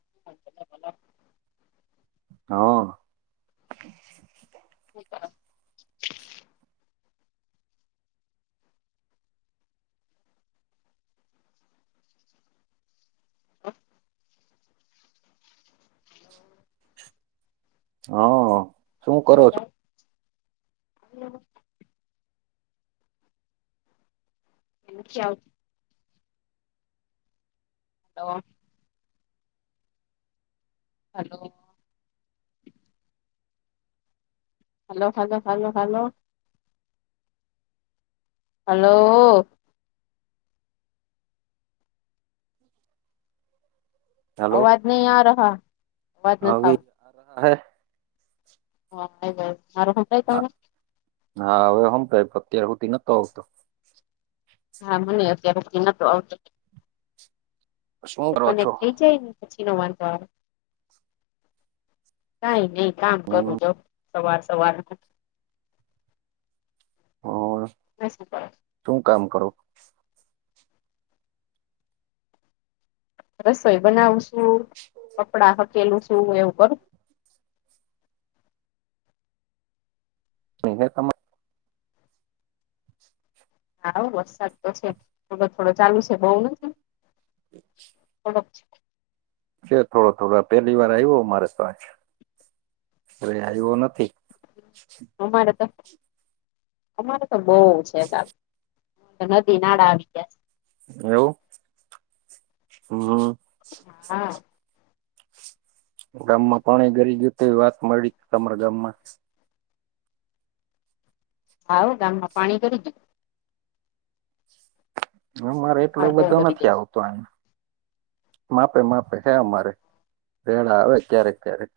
[inaudible] હઅ [inaudible] [inaudible] હઓ! - શું કરો છો? [inaudible] [inaudible] Hello hello hello hello hello hello આવાજ નહીં આ રહા. અવાજ નથી આવતો આવી- હ હૈ [inaudible] હા હવે હંભળાયા પર અત્યાર સુધી ન તો આવતો હા મને અત્યારે સુધી નતો શું કરો આવતો-પણ એક છો થઈ જાય ને પછી નો વાંધો આવે-કંઈ નહી કામ કરું જો. સવાર સવાર હ બેસવુ પડે. તું કામ કરો. રસોઈ બનાવું છું. કપડા હકેલું શું એવું કરું ત [inaudible] હાઓ! વરસાદ પડશે. થોડો થોડો ચાલુ છે બહુ નથી. [inaudible] [inaudible] છે થોડો થોડો પેલી વાર આવ્યો મારે તો આજ પેલા આવ્યો નથી. [inaudible] હ માર હતા. અમારે તો બહુ છે ચાલ નદી નાળા આવી ગયા. એવું. હમ [inaudible] હા ગામ માં પણી ગરી ગયું તો એવી વાત મળી તમારા ગામ માં હાઓ! ગામમાં પાણી ગરી ગ્યું. અમારે એટલો બધો બહુ ગરી નથી જાય આવતો. [unintelligible] માપે માપે હે અમારે રેડા આવે ક્યારેક ક્યારેક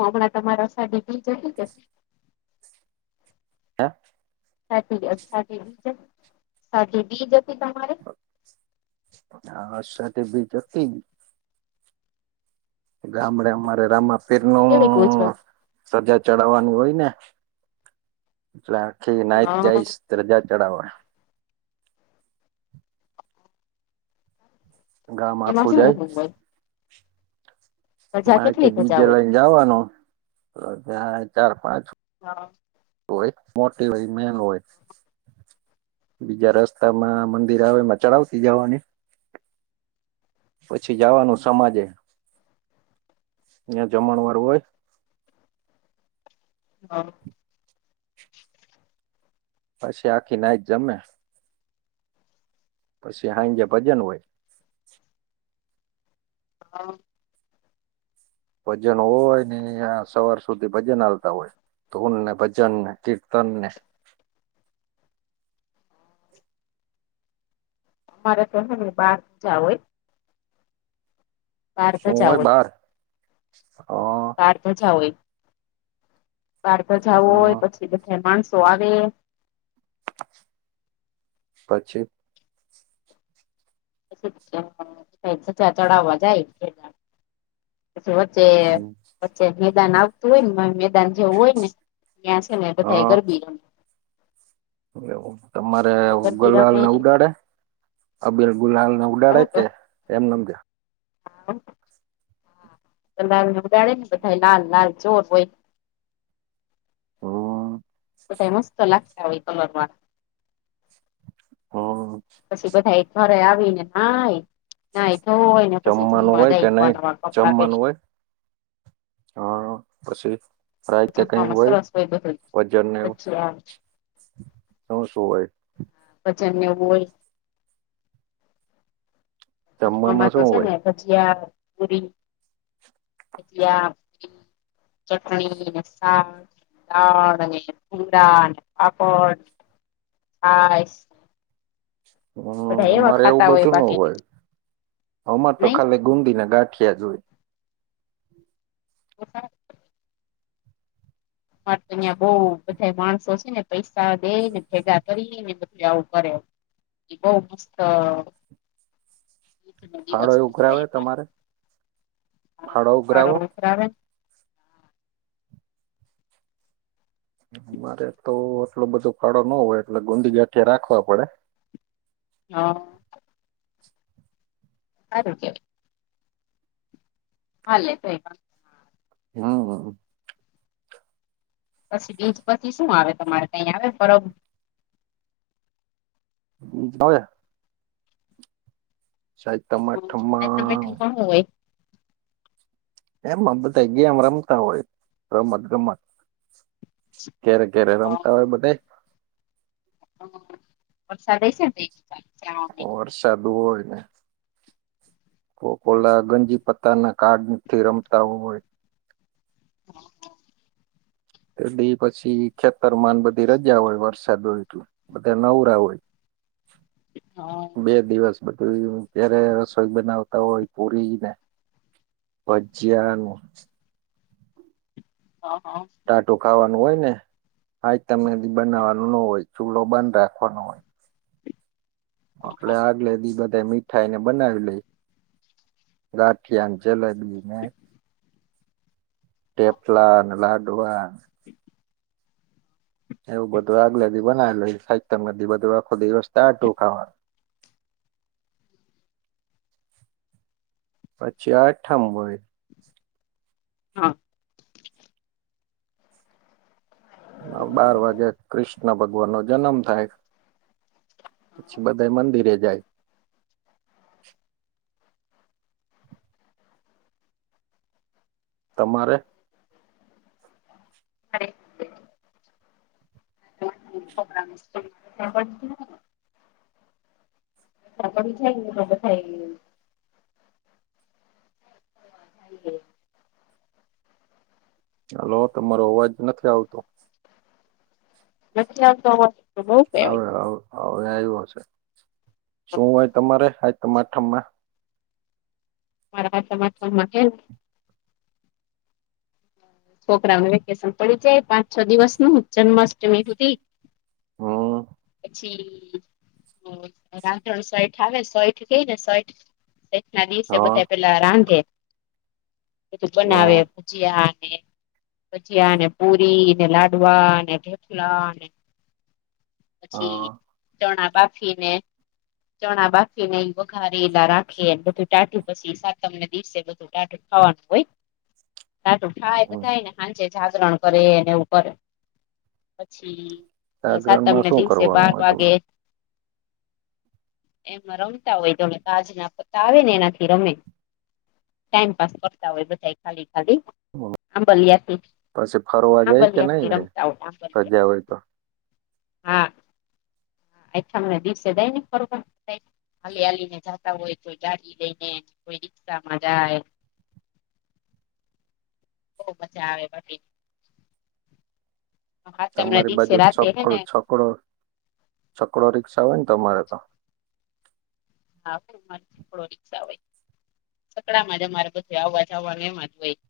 હમણાં તમારા સાથે ટીચર શું કહે છે. હા સાચી વાત સાચી વાત છે સાચી બીજ હતી તમારે અને આ અષાઢી બીજ હતી. ગામડે અમારે રામપીર નું કેવી કોચ સજા ચડાવવાનું હોય ને એટલે આખી નાઈ હા જઈશ. ધજા ચઢાવાય ગામ એમાં આખું શું જાય. શું હોય ધજા માથે કેટલી ડી ધજા જે હોય લઈને જાવાનો, [unintelligible] ચાર-પાંચ. હા. હોય, મોટી હોય ઈ મેન હોય. બીજા રસ્તામાં મંદિર આવે એમાં ચડાવતી જવાની. પછી જાવાનું સમાજે, ન્યાં જમણવાર હોય. હા. પછી આખી નાઈત જમે. પછી હાંજે ભજન હોય. હા. ભજન હોય ને આ સવાર સુધી ભજન હાલતા હોય. ધૂન ને, ભજન ને, કીર્તન ને. અમારે તો હે ને [unintelligible] હોય. બાર શું ધજા હોય બાર? હા. બાર ધજા હોય. બાર ધજા હ હોય પછી, બધા માણસો આવે. પછી? [inaudible] ધજા ચઢાવવા જાય [inaudible] પછી વચ્ચે-વચ્ચે મેદાન આવતું હોય ને [unintelligible] દાન જેવું હોય ને ન્યાં છે ને બધાઈ હા ગરબી રમે. એવું. તમારે ગરબી ગુલાલ રમે ને ઉડાડે? અબિલ ગુલાલ ને ઉડાડે કે? એમમજ. હા. ગુલાલ ને ઉડાડે, ને બધાઈ લાલ-લાલ ચોર હોય. હમ બધાઈ મસ્ત લાગશ તા હોય કલરમાં. હા. પછી બધાઈ ઘરે આવી ને નાહી, નાહી ધોઈન ને પછી જમવાનું જમવા હોય જાય કે નહી નવા-નવા કપડાં જમવાનું પહેરીન. હોય હા. પછી? રાઈતે કાંઈ જમવામાં હોય? સરસ બધું ભજન ને એવું? ભજીયા શું-શું હોય? ભજન ને એવું હોય. જમવામાં તો શું છે હોય ને, ભજીયા, પુરી [unintelligible] ચટણી ને શાક. દાળ અને કુંડા ને, પાપડ ને, છાઈશ. હમ્મ. અમારે એવું ખાતા બધું નો બાકી હોય. અમાર તો નહી ખાલી ગુંદી ના ગાંઠિયા જ હોય. [inaudible] અમારે તો યા બઉ બધાઈ માણસો છે ને, પૈસા દેઈને ભેગા કરીને, બધુંઈ આવું કરે. ઈ બોવ મસ્ત [unintelligible] ફાળો દિવસ એ ઉઘરાવે ઉજવાય અમારો. તમારે ફાળો હા ઉઘરાવો અમારો [unintelligible] અમારે તો આટલો બધો ફાળો નો હોય, એટલે ગુંંદી ગાંઠિયા રાખવા પડે. હા. હારું કહેવાય. હાલે [unintelligible] હા, હ. પછી બીજ પછી શું આવે, તમારે કંઈ આવે, બરોબર. હ. સાહે આજ તો મીઠું તમાઠમાં. પણ હું હોય. એમમાં બધા ગમત-રમતા હોય, રમત-ગમત. ક્યારે, ક્યારે રમતા હોય બધા. હ, વર્સાદ હઈ છેમ [unintelligible] ઓર, સાદુ હોયને. કોલા ગંજી પત્તા ના, કારાડથી રમતા હોય. બી પછી ખેતરમાં બધી રજા હોય, વરસાદ હોય તો, બધા નવરા હોય. [unintelligible] હા. બે દિવસ બધું ત્યારે રસોઈ બનાવતા હોય, પૂરી ને. પજ્યાનું. હા, હા. ટાટું ખાવાનું હોય ને, હાજ તમને બનાવવાનું ન હોય, ચૂલો બંધ રાખવાનો હોય. એટલે આગલે બધા મીઠાઈ ને લઈ, ગાંઠિયાનુ છેલ્લે એ મે. ટટેફલાન, લાડુઆ. એવું બધું આગલે બ બનાવેલું, સાઈ બધી બધું આખો, દ રસ્તાતું ખાવાનું. પછી આ થંબઈ. હા. બાર વાગે, કૃષ્ણ ભગવાન નો જન્મ થાય. પછી બધા મંદિરે જાય. તમારે. હરે [unintelligible] [unintelligible] શકળી ખાય રગ થાય [unintelligible] હ‌ કરે [unintelligible] હલો, તમારો અવાજ નથી આવતો. લખ્યા તો. બઉ હ, કેવાય. હવે આવ્યો છે, શું હોય તમારે? સાતમ-આઠમમાં મારા સાતમ-આઠમમાં કેમ છોકરાને વેકેશન પડી જાય, પાંચ-છ દિવસ નું જન્માષ્ટમી સુધી હમ પછી રાધણ સઠ આવે સઠ કેય સઠ ને સઠ [unintelligible] ના દિવસે હા બધા પેલા રાંધે બધું હ બનાવે, ભુજીયાને. ભજીયા ને, પુરીને, લાડવા અને થેપલાને પછી હા ચણા બાફી ને ચણા બાફીને, વઘારે એલા રાખી બધું ટાઢ્યું, પછી સાતમને દિવસે બધું ટાઢુ ખાવાનું હોઈ [unintelligible] ટાઢુ ખાય બધાયને હાંજે જાગરણ કરે, એવું કરે પછી જાગરણમાં સાતમને શું દિવસે કરવાનું બાર હોય તમે વાગે એમાં રમતા હોય, તોને કાજ ના પતા આવે ને, એનાથી રમે. ટાઈમ પાસ કરતા હોય, બધા ખાલી ખાલી આંબલિયાથી પછી આંબલિયાથી રમતા હોય. [unintelligible] ગયા હોય, તો હા. આઠમના દિવસે દઈ ને, ખ હાલી હાલીને જતા હોય, કોઈ ગાડી લઈને, કોઈ રિક્ષા માં જાય. [inaudible] બોવ મજા આવે, પછી હાતમના દિવસે રાતે હે ને. પણ છકડો રિક્ષા આવે ને, તમારે તો હા, પણ અરેડો રીક્ષા હોય, સકડામાં જ અરે બધું આવવા જવાવા જ હોય.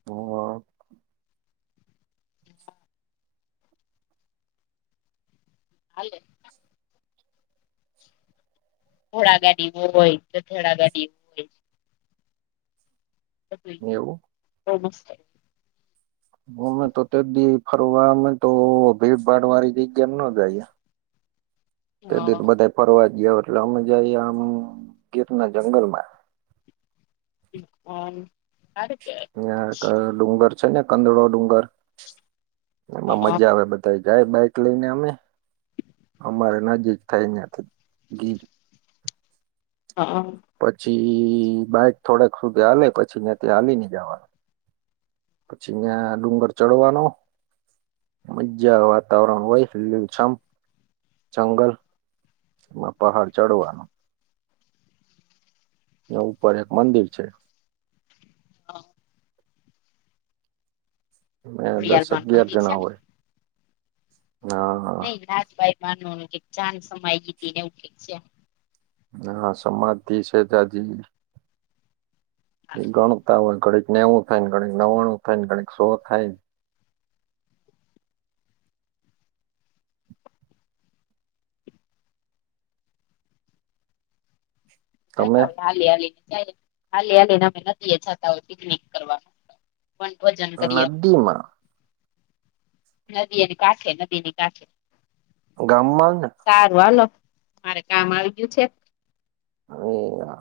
હ. હાલે. ઘોળા ગાડીગય ગધેડા ગાડી હોય નવુ. ઓમસ્ છે્ [unintelligible] અમે તો તે દી ફરવા, અમે તો ભીડભાડ વાળી જગ્યા મા ન જાયએ. તે દી બધા ફરવા ગયા, એટલે અમે જઈએ આમ ગીર ના જંગલ માં ઓ [unintelligible] અયા ડુંગર છે ને, કંદળો ડુંગર એમાં મજા આવે, બધા જાય બાઈક લઈને, અમે અમારે નજીક થાય, ન્યાથી ગીર હા, હ. પછી બાઈક થોડાક સુધી આલે પછી ને, ત્યાંથી હાલી ન જવાનું. પછી ન્યા ડુંગર ચડવાનો. મજજા વાતાવરણ હોય, લીલુછમ જંગલ. ના પહાડ ચડવાનો. એ ઉપર એક મંદિર છે. હા. મે ખોડિયાર દસ અગિયાર મંદિર છે જણા ને હોય, હા. રાજભાઈ માનવાનું સમાય ગી હતી ને, એવું કઈક છે. હા, સમાધિ છે ત્યાં જી. એ ગણતા હોય, ઘણક નેવું થાય ને, ઘણું નવણું થાય ને, કક સો થાય. તમે હાલી હાલીને, હાલી હલીને, અમે નથીએ જતા હોય, પિકનિક કરવા. પણ ભજન કરી. નદીમાં નદી એની કાચ નદીની કા છે. ગામમાં. સારું, હાલો, મારે કામ આવી ગયું છે. એ હા.